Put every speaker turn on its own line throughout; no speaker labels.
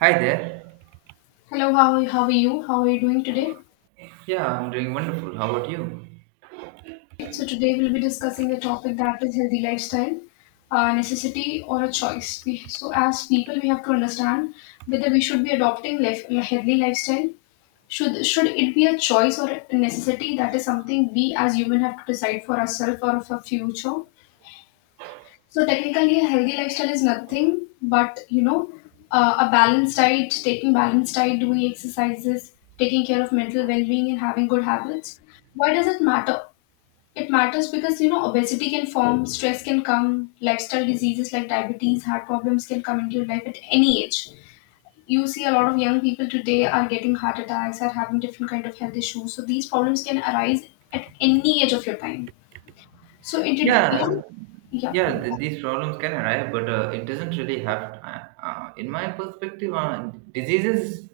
Hi there.
Hello, how are you? How are you doing today?
Yeah, I'm doing wonderful. How about you?
So today we'll be discussing the topic that is healthy lifestyle, necessity or a choice. So as people, we have to understand whether we should be adopting healthy lifestyle. Should it be a choice or a necessity? That is something we as human have to decide for ourselves or for future. So technically, a healthy lifestyle is nothing but a balanced diet, taking balanced diet, doing exercises, taking care of mental well-being, and having good habits. Why does it matter? It matters because obesity can form, stress can come, lifestyle diseases like diabetes, heart problems can come into your life at any age. You see a lot of young people today are getting heart attacks, are having different kind of health issues. So these problems can arise at any age of your time. Yeah,
Yeah,
yeah.
yeah. These problems can arrive, but it doesn't really have. In my perspective, diseases.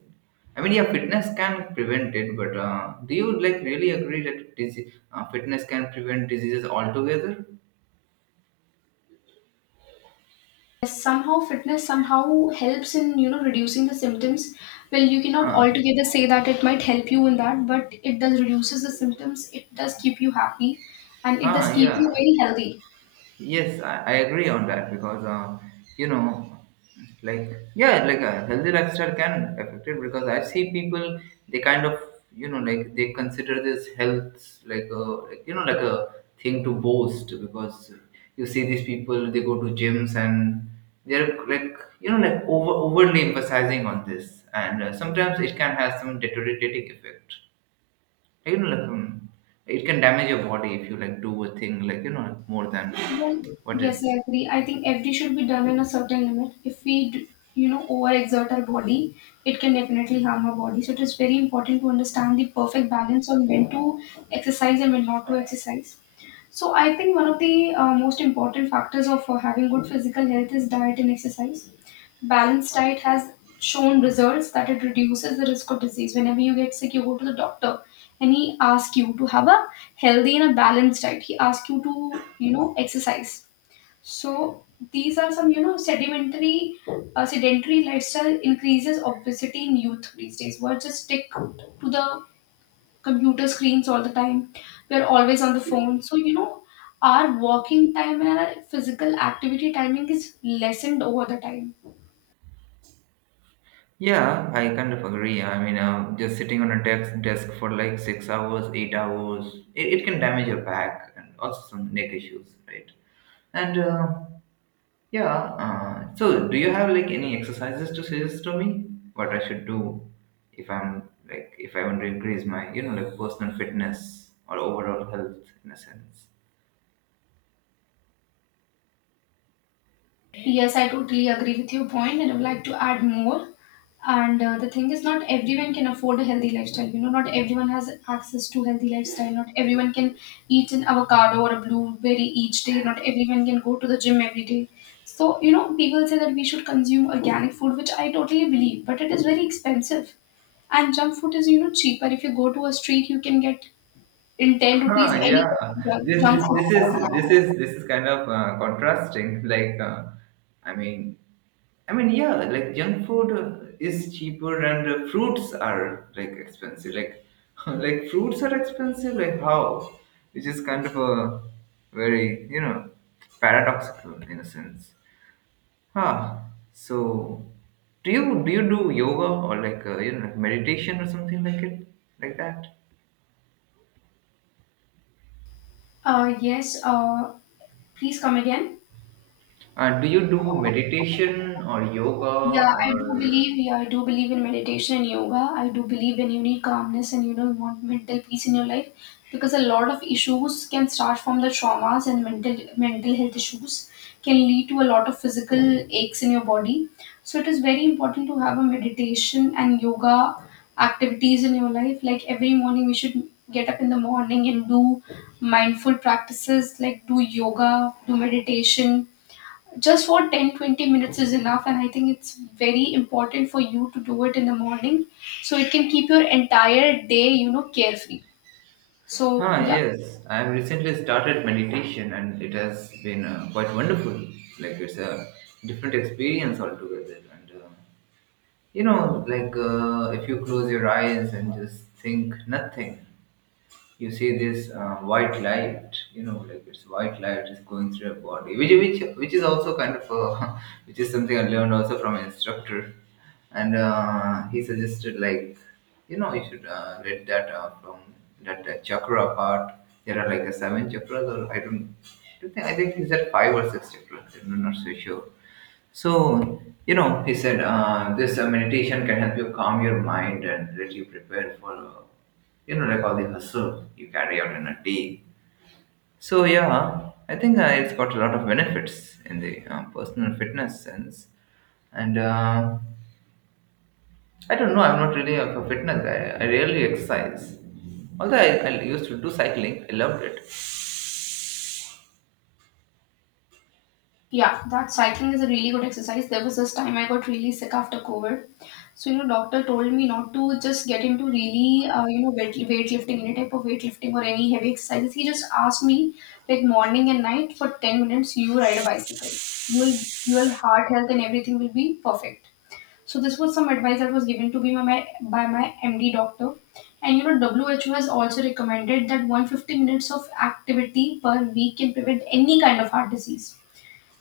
I mean, yeah, fitness can prevent it, but do you like really agree that fitness can prevent diseases altogether?
Somehow fitness somehow helps in reducing the symptoms. Well, you cannot
Uh,
altogether say that it might help you in that, but it does reduces the symptoms. It does keep you happy, and it does
huh,
keep
yeah.
you very healthy.
Yes, I agree on that because you know, like yeah, like a healthy lifestyle can affect it because I see people they kind of like they consider this health like a like, like a thing to boast because you see these people they go to gyms and they're like like overly emphasizing on this and sometimes it can have some deteriorating effect like it can damage your body if you like do a thing like like, more than
Well,
what
yes,
is.
I agree. I think every should be done in a certain limit. If we overexert our body, it can definitely harm our body. So it is very important to understand the perfect balance on when to exercise and when not to exercise. So I think one of the most important factors of having good physical health is diet and exercise. Balanced diet has shown results that it reduces the risk of disease. Whenever you get sick, you go to the doctor and he asks you to have a healthy and a balanced diet. He asks you to exercise. So these are some, you know, sedimentary, Sedentary lifestyle increases obesity in youth these days. We're just stick to the computer screens all the time. We're always on the phone. So, our walking time and our physical activity timing is lessened over the time.
Yeah, I kind of agree. I mean, just sitting on a desk for like 6 hours 8 hours, it can damage your back and also some neck issues, right? And yeah. So do you have like any exercises to suggest to me what I should do if I'm like if I want to increase my like personal fitness or overall health in a sense?
Yes, I totally agree with your point, and I would like to add more. And the thing is, not everyone can afford a healthy lifestyle. Not everyone has access to healthy lifestyle. Not everyone can eat an avocado or a blueberry each day. Not everyone can go to the gym every day. So, people say that we should consume organic food, which I totally believe, but it is very expensive. And junk food is cheaper. If you go to a street, you can get in 10 rupees
Huh,
any
yeah.
kind of junk, junk food.
This is kind of contrasting. Like, I mean, I mean, yeah. Like, junk food is cheaper, and fruits are like expensive. Like, like fruits are expensive. Like how? Which is kind of a very paradoxical in a sense. Huh. So, do you do yoga or like like meditation or something like it like that?
Yes, please come again.
Do you do meditation or
Yeah,
yoga
I do
or?
believe. Yeah, I do believe in meditation and yoga. I do believe when you need calmness and you want mental peace in your life, because a lot of issues can start from the traumas and mental health issues can lead to a lot of physical aches in your body. So it is very important to have a meditation and yoga activities in your life. Like every morning, we should get up in the morning and do mindful practices like do yoga, do meditation just for 10-20 minutes is enough. And I think it's very important for you to do it in the morning, so it can keep your entire day carefree. So
Huh,
yeah.
yes, I have recently started meditation and it has been quite wonderful. Like it's a different experience altogether. And like if you close your eyes and just think nothing, you see this white light like it's white light is going through your body, which is also kind of which is something I learned also from an instructor. And he suggested like you should read that from that chakra part. There are like a seven chakras, or I don't, I don't think I think it's at five or six chakras. I'm not so sure. So, he said this meditation can help you calm your mind and let you prepare for like all the hustle you carry out in a day. So, yeah, I think it's got a lot of benefits in the personal fitness sense. And I don't know, I'm not really a fitness guy. I rarely exercise. Although I used to do cycling, I loved it.
Yeah, that cycling is a really good exercise. There was this time I got really sick after COVID. So doctor told me not to just get into really weightlifting, any type of weightlifting or any heavy exercises. He just asked me like morning and night for 10 minutes you ride a bicycle. You will, your heart health and everything will be perfect. So this was some advice that was given to me by my MD doctor. And WHO has also recommended that 150 minutes of activity per week can prevent any kind of heart disease.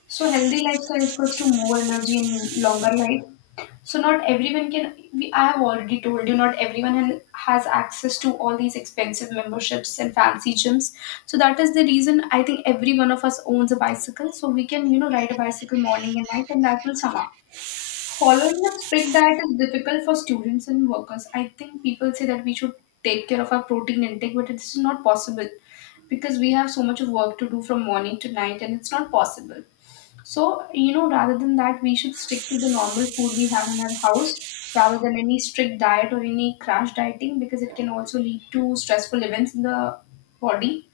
So healthy lifestyle equals to more energy and longer life. So not everyone can. I have already told you, not everyone has access to all these expensive memberships and fancy gyms. So that is the reason I think every one of us owns a bicycle. So we can ride a bicycle morning and night, and that will sum up. Following a strict diet is difficult for students and workers. I think people say that we should take care of our protein intake, but it's not possible because we have so much of work to do from morning to night and it's not possible. So, rather than that, we should stick to the normal food we have in our house rather than any strict diet or any crash dieting, because it can also lead to stressful events in the body.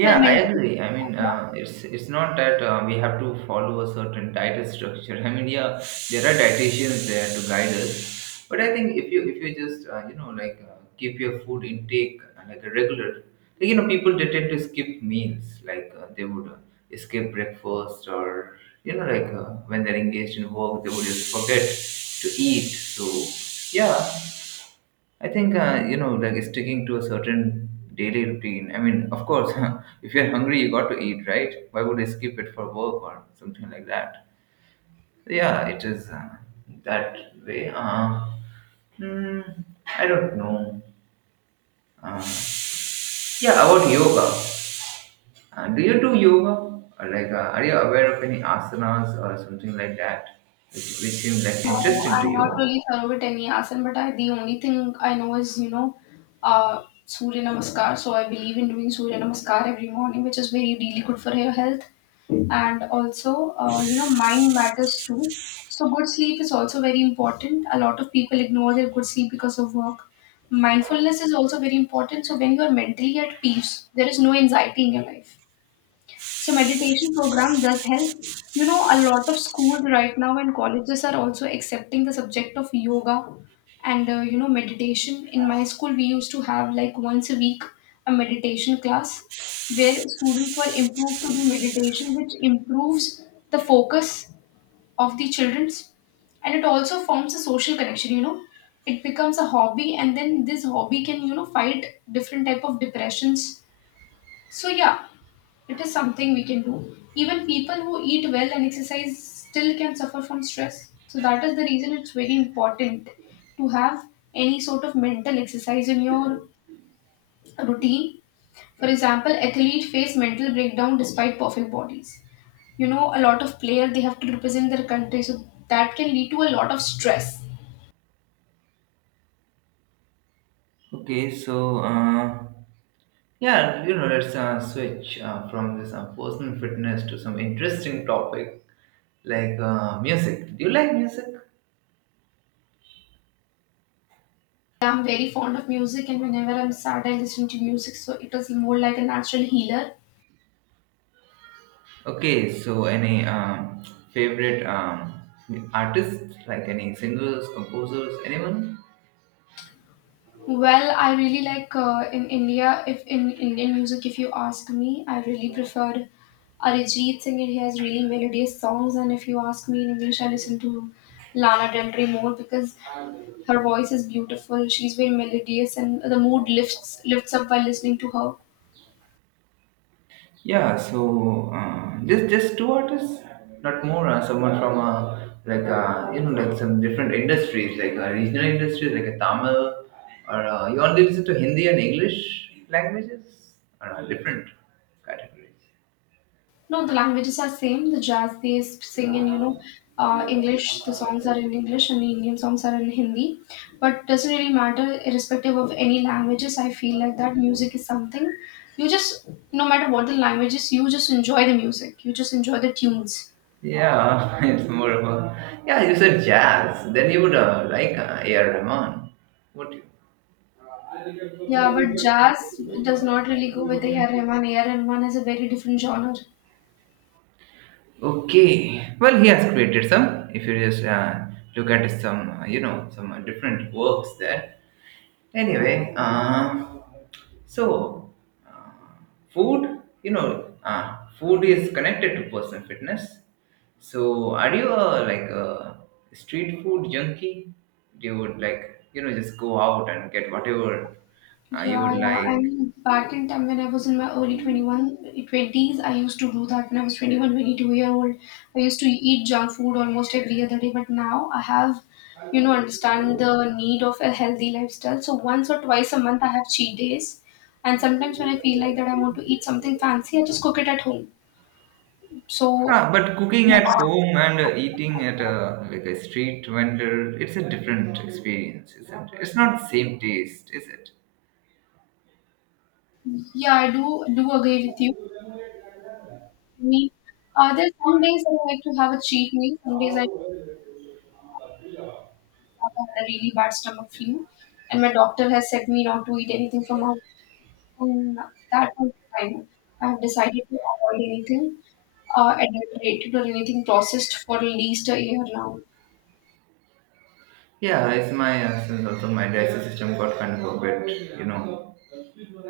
Well,
I
mentally,
agree. I mean, it's not that we have to follow a certain diet structure. I mean, yeah, there are dietitians there to guide us, but I think if you just like keep your food intake like a regular, like people they tend to skip meals, like they would skip breakfast or like when they're engaged in work they would just forget to eat. So yeah, I think like sticking to a certain daily routine. I mean, of course, if you're hungry, you got to eat, right? Why would I skip it for work or something like that? Yeah, it is that way. Hmm, I don't know. Uh, yeah, about yoga. Do you do yoga? Or like, are you aware of any asanas or something like that, which seem like
no,
interesting to
I'm not
you?
really thorough with any asana, but the only thing I know is Surya Namaskar. So I believe in doing Surya Namaskar every morning, which is very, really good for your health. And also, mind matters too. So good sleep is also very important. A lot of people ignore their good sleep because of work. Mindfulness is also very important. So when you are mentally at peace, there is no anxiety in your life. So meditation program does help. A lot of schools right now and colleges are also accepting the subject of yoga and meditation. In my school, we used to have like once a week a meditation class where students were improved to do meditation, which improves the focus of the children's, and it also forms a social connection. It becomes a hobby, and then this hobby can fight different type of depressions. So yeah, it is something we can do. Even people who eat well and exercise still can suffer from stress. So that is the reason it's very important to have any sort of mental exercise in your routine. For example, athletes face mental breakdown despite perfect bodies. A lot of players they have to represent their country, so that can lead to a lot of stress.
Okay, so. Yeah, let's switch from this personal fitness to some interesting topic like music. Do you like music?
I'm very fond of music, and whenever I'm sad, I listen to music, so it is more like a natural healer.
Okay, so any favorite artists, like any singers, composers, anyone?
Well, I really like in India. If in Indian music, if you ask me, I really preferred Arijit Singh. He has really melodious songs, and if you ask me in English, I listen to Lana Del Rey more because her voice is beautiful. She's very melodious, and the mood lifts up while listening to her.
Yeah, so just two artists, not more. Someone from like like some different industries, like regional industries, like a Tamil, or you only listen to Hindi and English languages, or different categories.
No, the languages are same. The jazz they sing in English. The songs are in English, and the Indian songs are in Hindi. But doesn't really matter, irrespective of any languages. I feel like that music is something you just no matter what the languages, you just enjoy the music. You just enjoy the tunes.
Yeah, it's more of a, yeah. You said jazz, then you would like A.R. Rahman, would you?
Yeah, but jazz does not really go with A.R. Rahman. A.R. Rahman has a very different genre.
Okay. Well, he has created some. If you just look at some, some different works there. Anyway, so uh, food is connected to personal fitness. So, are you a, like a street food junkie? You would like, just go out and get whatever you
Yeah,
would
yeah. I
like.
mean, back in time when I was in my early twenties, I used to do that when I was 21, twenty-two 22-year-old. I used to eat junk food almost every other day, but now I have understand the need of a healthy lifestyle. So once or twice a month, I have cheat days. And sometimes when I feel like that I want to eat something fancy, I just cook it at home. So,
Ah, but cooking at home and eating at a like a street vendor, it's a different experience, isn't it? It's not the same taste, is it?
yeah, I do agree with you. I mean, there's some days I like to have a cheat meal. Some days I had a really bad stomach flu, and my doctor has said me not to eat anything from out. From that point of time, I have decided to avoid anything adulterated or anything processed for at least a year now.
Yeah, it's my since also my digestive system got kind of a bit,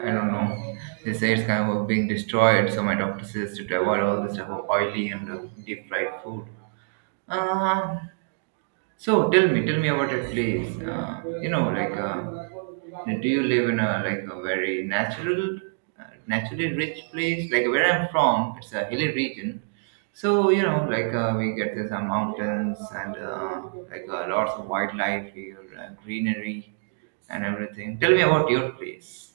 I don't know. They say it's kind of being destroyed, so my doctor says to avoid all this type of oily and deep fried food. Uh, so tell me about your place. Like, do you live in a like a very natural, naturally rich place? Like where I'm from, it's a hilly region. So like we get these mountains and like lots of wildlife here, greenery, and everything. Tell me about your place.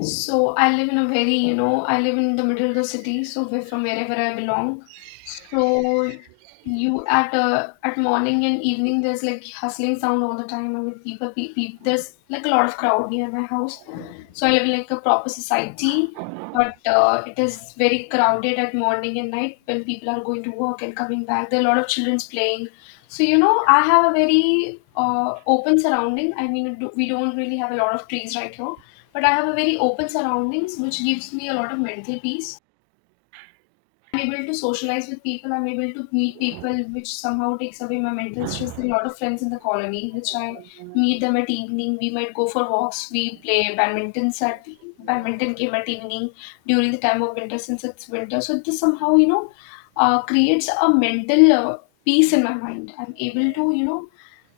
So I live in a very, you know, I live in the middle of the city, so from wherever I belong. So you at morning and evening there's like hustling sound all the time. I mean there's like a lot of crowd near my house. So I live in like a proper society, but it is very crowded at morning and night when people are going to work and coming back. There are a lot of childrens playing. So I have a very open surrounding. I mean, we don't really have a lot of trees right here, but I have a very open surroundings, which gives me a lot of mental peace. I'm able to socialize with people. I'm able to meet people, which somehow takes away my mental stress. There are a lot of friends in the colony, which I meet them at evening. We might go for walks. We play badminton at badminton game at evening during the time of winter, since it's winter. So this somehow creates a mental peace in my mind. I'm able to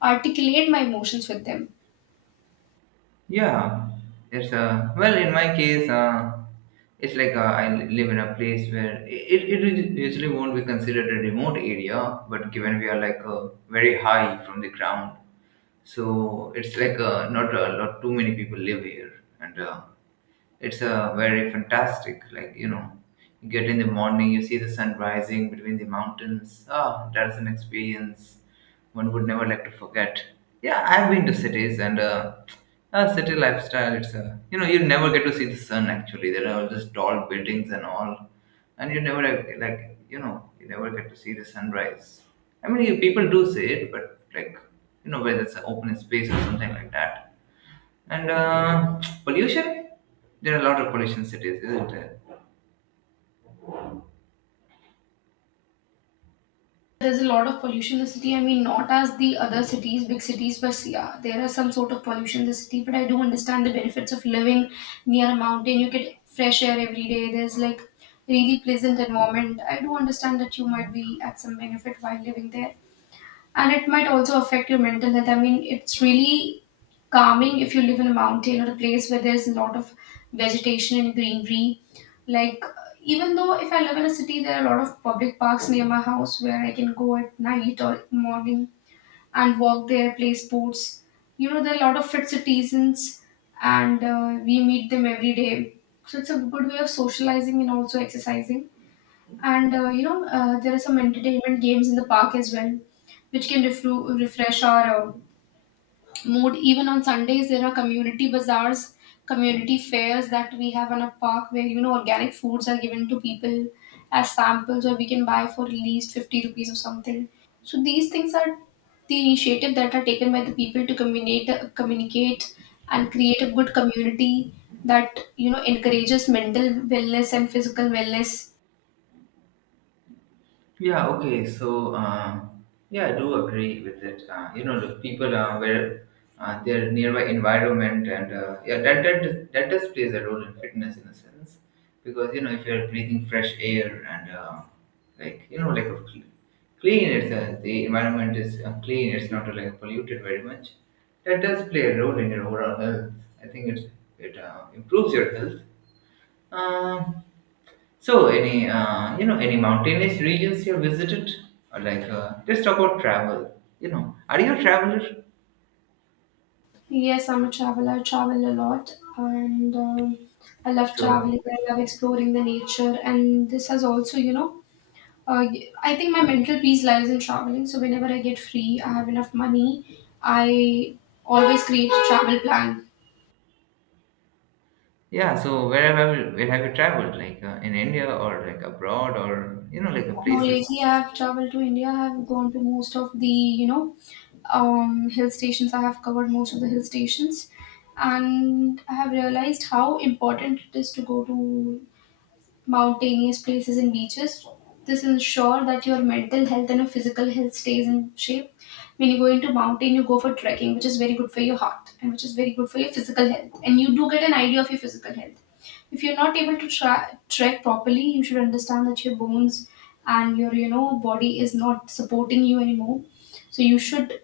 articulate my emotions with them.
Yeah, it's well in my case, it's like I live in a place where usually won't be considered a remote area, but given we are like very high from the ground, so it's like not a lot too many people live here, and it's a very fantastic. Like you get in the morning, you see the sun rising between the mountains. Ah, that's an experience one would never like to forget. Yeah, I've been to cities and. City lifestyle, it's a, you never get to see the sun actually. There are all these tall buildings and all, and you never like you never get to see the sunrise. I mean, you, people do see it, but like whether it's an open space or something like that. And pollution, there are a lot of pollution cities, isn't there?
There's a lot of pollution in the city. I mean, not as the other cities, big cities, but yeah, there is some sort of pollution in the city. But I do understand the benefits of living near a mountain. You get fresh air every day. There's like really pleasant environment. I do understand that you might be at some benefit while living there, and it might also affect your mental health. I mean, it's really calming if you live in a mountain or a place where there's a lot of vegetation and greenery. Like, even though if I live in a city, there are a lot of public parks near my house where I can go at night or morning and walk there, play sports. You know, there are a lot of fit citizens, and we meet them every day. So it's a good way of socializing and also exercising. And there are some entertainment games in the park as well, which can refresh our mood. Even on Sundays, there are community bazaars, community fairs that we have in a park where organic foods are given to people as samples, or we can buy for at least 50 rupees or something. So these things are the initiative that are taken by the people to communicate, and create a good community that encourages mental wellness and physical wellness.
Yeah, okay. So, yeah, I do agree with it. The people where their nearby environment and yeah, that does plays a role in fitness in a sense, because if you're breathing fresh air and like like a clean, it's the environment is clean. It's not like polluted very much. That does play a role in your overall health. I think it improves your health. Um so, any any mountainous regions you have visited? Or like, let's talk about travel. You know, are you a traveler?
Yes, I'm a traveler. I travel a lot and I love
So,
traveling. I love exploring the nature. And this has also, uh, I think my mental peace lies in traveling. So whenever I get free, I have enough money, I always create a travel plan.
yeah. So, where have you traveled? Like in India or like abroad or like
No, lately,
places?
I have traveled to India. I have gone to most of the, hill stations. I have covered most of the hill stations. And I have realized how important it is to go to mountainous places and beaches. This ensure that your mental health and your physical health stays in shape. When you go into mountain, you go for trekking, which is very good for your heart and which is very good for your physical health. And you do get an idea of your physical health. If you're not able to trek properly, you should understand that your bones and your body is not supporting you anymore. So you should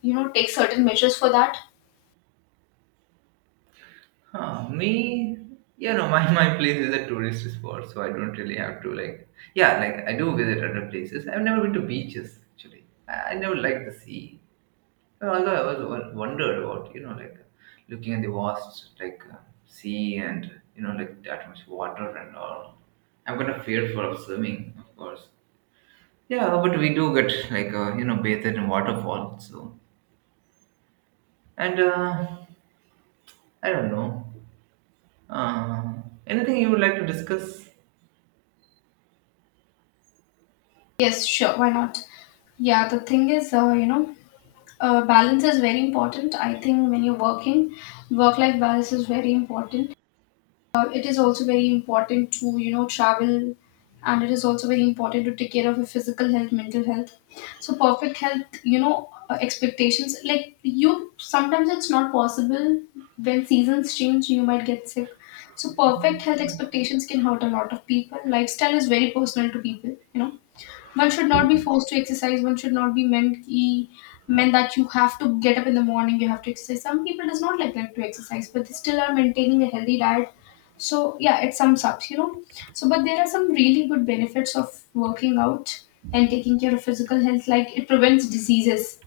take certain measures for that.
Huh, me, my place is a tourist spot, so I don't really have to like. Yeah, like I do visit other places. I've never been to beaches actually. I never like the sea. Although I was wondered about, like looking at the vast, like sea, and like that much water and all. I'm kind of fearful of swimming, of course. Yeah, but we do get like bathed in waterfall. So, and I don't know. Uh, Anything you would like to discuss?
Yes, sure, why not? Yeah, the thing is, balance is very important. I think when you're working, work life balance is very important. It is also very important to travel, and it is also very important to take care of your physical health, mental health. So perfect health, expectations like you sometimes it's not possible. When seasons change you might get sick, so perfect health expectations can hurt a lot of people. Lifestyle is very personal to people, you know. One should not be forced to exercise. One should not be meant meant that you have to get up in the morning, you have to exercise. Some people does not like to exercise, but they still are maintaining a healthy diet. So yeah, it sums up, you know. So but there are some really good benefits of working out and taking care of physical health, like it prevents diseases,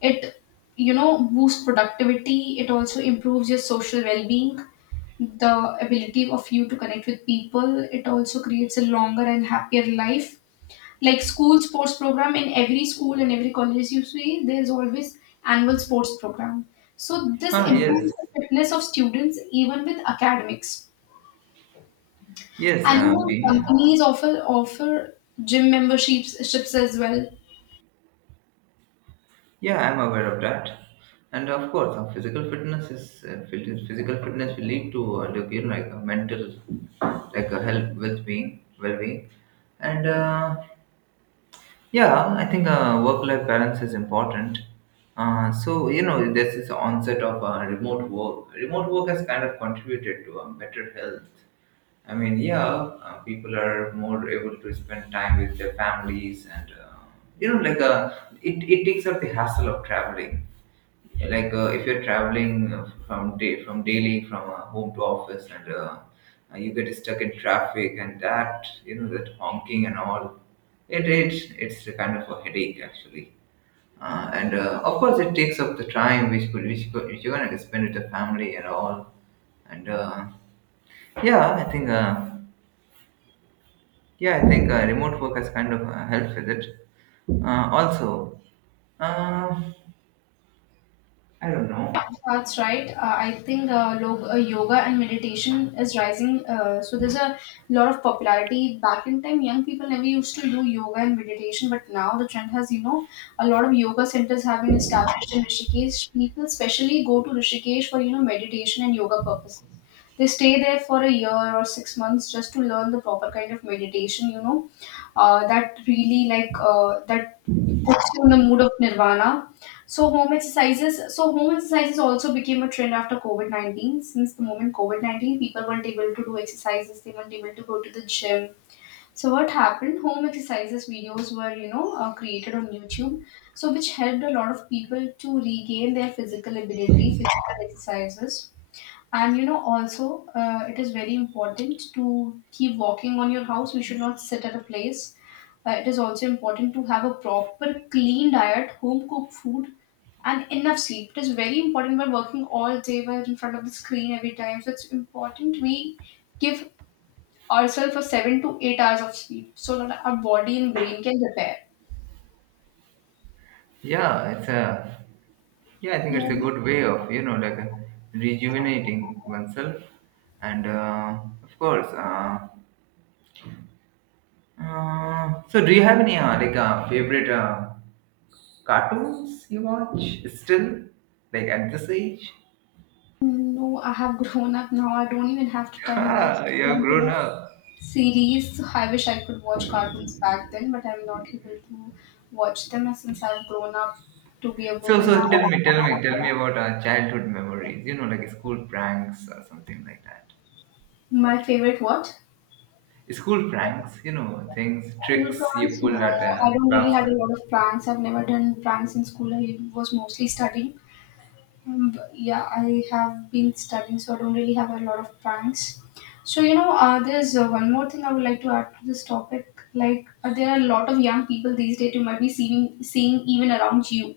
it, you know, boosts productivity. It also improves your social well-being, the ability of you to connect with people. It also creates a longer and happier life. Like school sports program in every school and every college you see, there is always annual sports program. So this
Ah,
improves
yes,
the fitness of students even with academics.
yes.
And you know,
Being
companies offer gym memberships ships as well.
Yeah, I'm aware of that. And of course, physical fitness is physical fitness will lead to like, like a mental like a health well-being, and yeah, I think work-life balance is important. So, there's this is onset of remote work. Remote work has kind of contributed to better health. I mean, yeah, people are more able to spend time with their families, and you know, like it takes up the hassle of traveling if you're traveling from daily from home to office and you get stuck in traffic and that, you know, that honking and all. It's a kind of a headache actually. And Of course, it takes up the time which you're gonna spend with the family and all. And yeah i think uh, yeah I think remote work has kind of helped with it. Also, uh, I don't know.
That's right. I think yoga and meditation is rising. So there's a lot of popularity. Back in time, young people never used to do yoga and meditation, but now the trend has, you know, a lot of yoga centers have been established in Rishikesh. People especially go to Rishikesh for, you know, meditation and yoga purposes. They stay there for a year or 6 months just to learn the proper kind of meditation, that really that puts you in the mood of nirvana. So home exercises. So home exercises also became a trend after COVID 19. Since the moment COVID 19, people weren't able to do exercises. They weren't able to go to the gym. So what happened? Home exercises videos were created on YouTube. So which helped a lot of people to regain their physical ability, physical exercises. And you know, also, it is very important to keep walking on your house. We should not sit at a place. It is also important to have a proper, clean diet, home cooked food, and enough sleep. It is very important. We're working all day, we're in front of the screen every time. So it's important we give ourselves a 7 to 8 hours of sleep so that our body and brain can repair.
yeah it's a Yeah, I think
Yeah.
it's a good way of, you know, rejuvenating oneself. And uh, of course, uh, so do you have any favorite cartoons you watch still, like at this age?
No, I have grown up now. I don't even have to time watch.
Ah, you have
Time to
grown
watch.
up.
Series. I wish I could watch cartoons back then, but I'm not able to watch them as since I've grown up to be a
So,
woman now.
so tell me, tell me, tell me about childhood memories. You know, like school pranks or something like that.
My favorite what?
School pranks, you know, things,
School
tricks you
drawings? No,
pulled at
I
a
don't really
class.
had a lot of pranks. I've never done pranks in school. I was mostly studying. But yeah, I have been studying, so I don't really have a lot of pranks. So you know, there's one more thing I would like to add to this topic. Like, there are a lot of young people these days you might be seeing even around you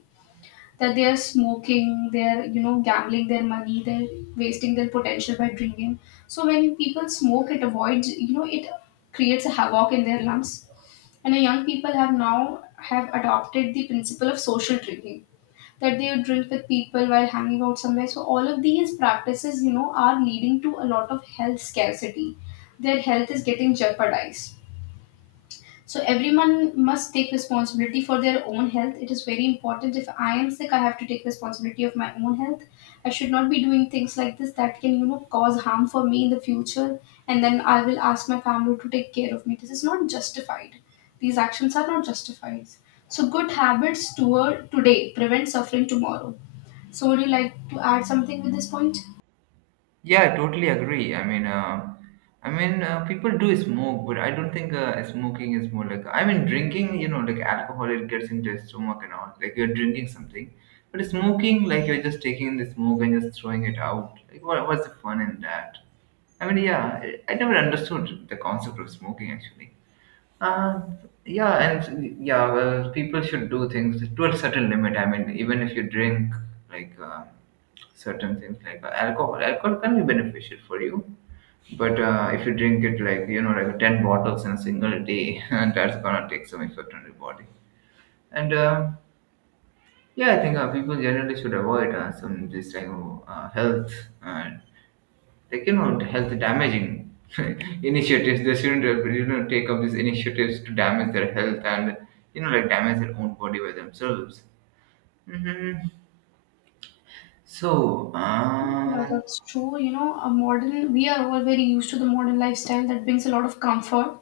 that they are smoking, they're gambling their money, they're wasting their potential by drinking. So when people smoke, it avoids it creates a havoc in their lungs. And the young people have now have adopted the principle of social drinking, that they would drink with people while hanging out somewhere. So all of these practices, you know, are leading to a lot of health scarcity. Their health is getting jeopardized. So everyone must take responsibility for their own health. It is very important. If I am sick, I have to take responsibility of my own health. I should not be doing things like this that can, you know, cause harm for me in the future. And then I will ask my family to take care of me. This is not justified. These actions are not justified. So good habits toward today prevent suffering tomorrow. So would you like to add something with this point?
Yeah, I totally agree. I mean, people do smoke, but I don't think smoking is more like. I mean, drinking, you know, like alcohol, it gets into your stomach and all. Like you're drinking something, but smoking, like you're just taking the smoke and just throwing it out. Like, what's the fun in that? I mean, yeah, I never understood the concept of smoking actually. Uh, yeah, and yeah, well, people should do things to a certain limit. I mean, even if you drink like certain things like alcohol can be beneficial for you, but if you drink it, like, you know, like 10 bottles in a single day, and that's gonna take some effect on your body. And Yeah, I think people generally should avoid some this like, oh, health uh, like you health damaging initiatives. They shouldn't you know, take up these initiatives to damage their health and, you know, like damage their own body by themselves. hmm so
Yeah,
um
that's true. You know, a modern we are all very used to the modern lifestyle that brings a lot of comfort,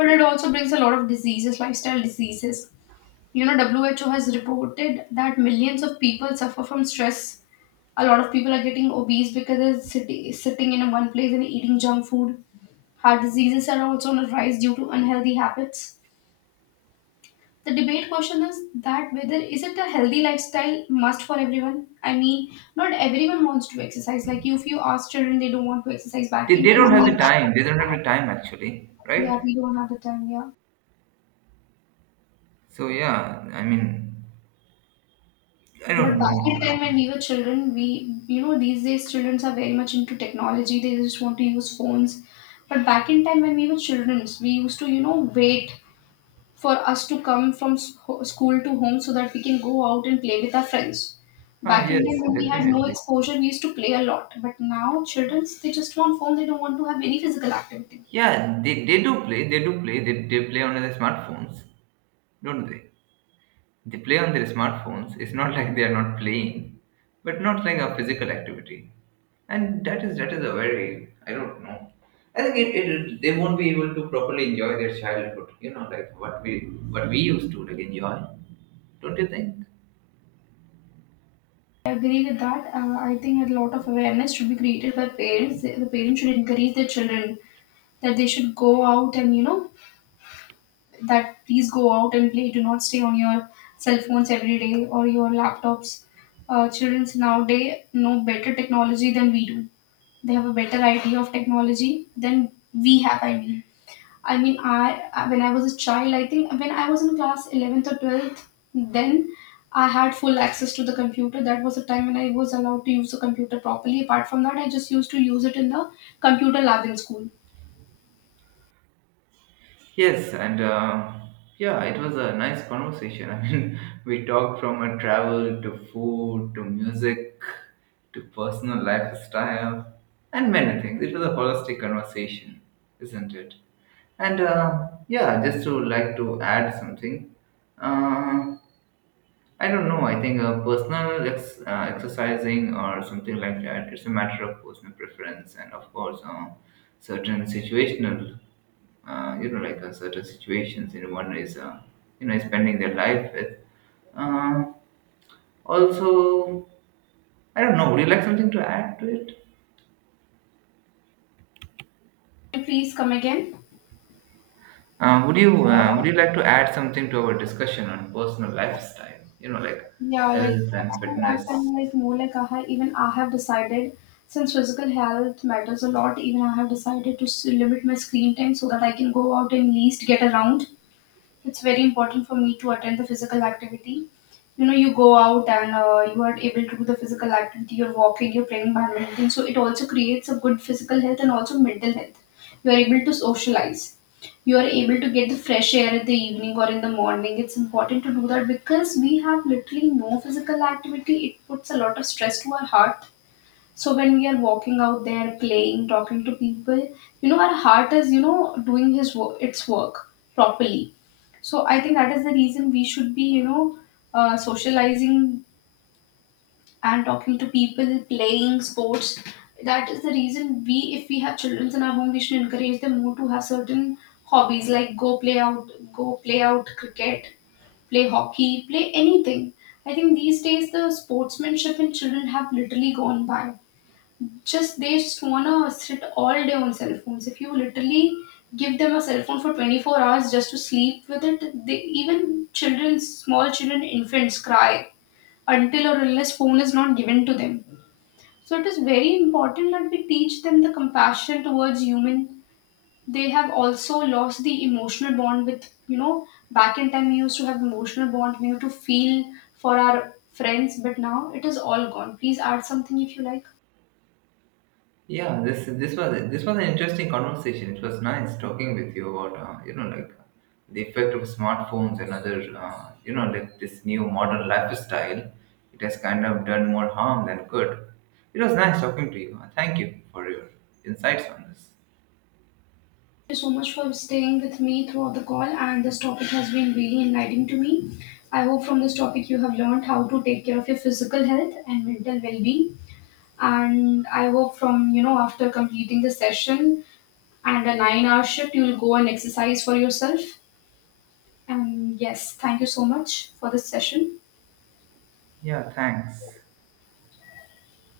but it also brings a lot of diseases, lifestyle diseases. You know, WHO has reported that millions of people suffer from stress. A lot of people are getting obese because they're sitting in one place and eating junk food. Heart diseases are also on the rise due to unhealthy habits. The debate question is that whether is it a healthy lifestyle must for everyone? I mean, not everyone wants to exercise. Like if you ask children, they don't want to exercise. Back
they,
in
they
time,
don't have the time, they don't have the time actually,
yeah,
right.
we don't have the time. Yeah,
so yeah I mean I
but
don't
back
know
in time when we were children, we these days childrens are very much into technology. They just want to use phones. But back in time when we were children, we used to wait for us to come from school to home so that we can go out and play with our friends.
Ah,
Back in
yes,
time when we had no
definitely.
exposure, we used to play a lot. But now children, they just want phone. They don't want to have any physical activity.
Yeah, they do play, they do play, they play on their smartphones, don't they? They play on their smartphones. It's not like they are not playing, but not like a physical activity. And that is a very, I don't know. I think it, it they won't be able to properly enjoy their childhood. You know, like what we, what we used to like enjoy. Don't you think?
I agree with that. I think a lot of awareness should be created by parents. The parents should encourage their children that they should go out and that please go out and play. Do not stay on your cell phones every day or your laptops. Children nowadays know better technology than we do. They have a better idea of technology than we have. When I was a child, I think when I was in class eleventh or twelfth, then I had full access to the computer. That was the time when I was allowed to use the computer properly. Apart from that, I just used to use it in the computer lab in school.
Yes, and yeah, it was a nice conversation. I mean, we talked from a travel to food to music to personal lifestyle and many things. It was a holistic conversation, isn't it? And Yeah, just to like to add something. Uh, I don't know. I think exercising or something like that, it's a matter of personal preference, and of course, certain situational. You know, like certain situations in one is, you know, is spending their life with. Uh, Also, I don't know. Would you like something to add to it?
Please come again.
Would you would you like to add something to our discussion on personal lifestyle? You know, like
Yeah, like
health and
something that I'm
fitness.
like more like I have, even I have decided since physical health matters a lot, even I have decided to limit my screen time so that I can go out and least get around. It's very important for me to attend the physical activity. You know, you go out and you are able to do the physical activity. You're walking, you're playing badminton. So it also creates a good physical health and also mental health. You are able to socialize. You are able to get the fresh air in the evening or in the morning. It's important to do that because we have literally no physical activity. It puts a lot of stress to our heart. So when we are walking out there, playing, talking to people, you know, our heart is, you know, doing its work properly. So I think that is the reason we should be, you know, socializing and talking to people, playing sports. That is the reason we, if we have children in our home, we should encourage them more to have certain hobbies like go play out cricket, play hockey, play anything. I think these days the sportsmanship in children have literally gone by, just they just wanna sit all day on cell phones. If you literally give them a cell phone for 24 hours just to sleep with it, they even children, small children, infants cry until or unless phone is not given to them. So it is very important that we teach them the compassion towards human. They have also lost the emotional bond with you know back in time we used to have emotional bond. We used to feel for our friends, but now it is all gone. Please add something if you like.
Yeah, this was an interesting conversation. It was nice talking with you about, you know, like the effect of smartphones and other, you know, like this new modern lifestyle. It has kind of done more harm than good. It was nice talking to you. Thank you for your insights on this.
You so much for staying with me throughout the call, and this topic has been really enlightening to me. I hope from this topic you have learned how to take care of your physical health and mental well-being. And I hope from you know after completing the session and a 9-hour shift, you will go and exercise for yourself. And yes, thank you so much for this session.
Yeah, thanks.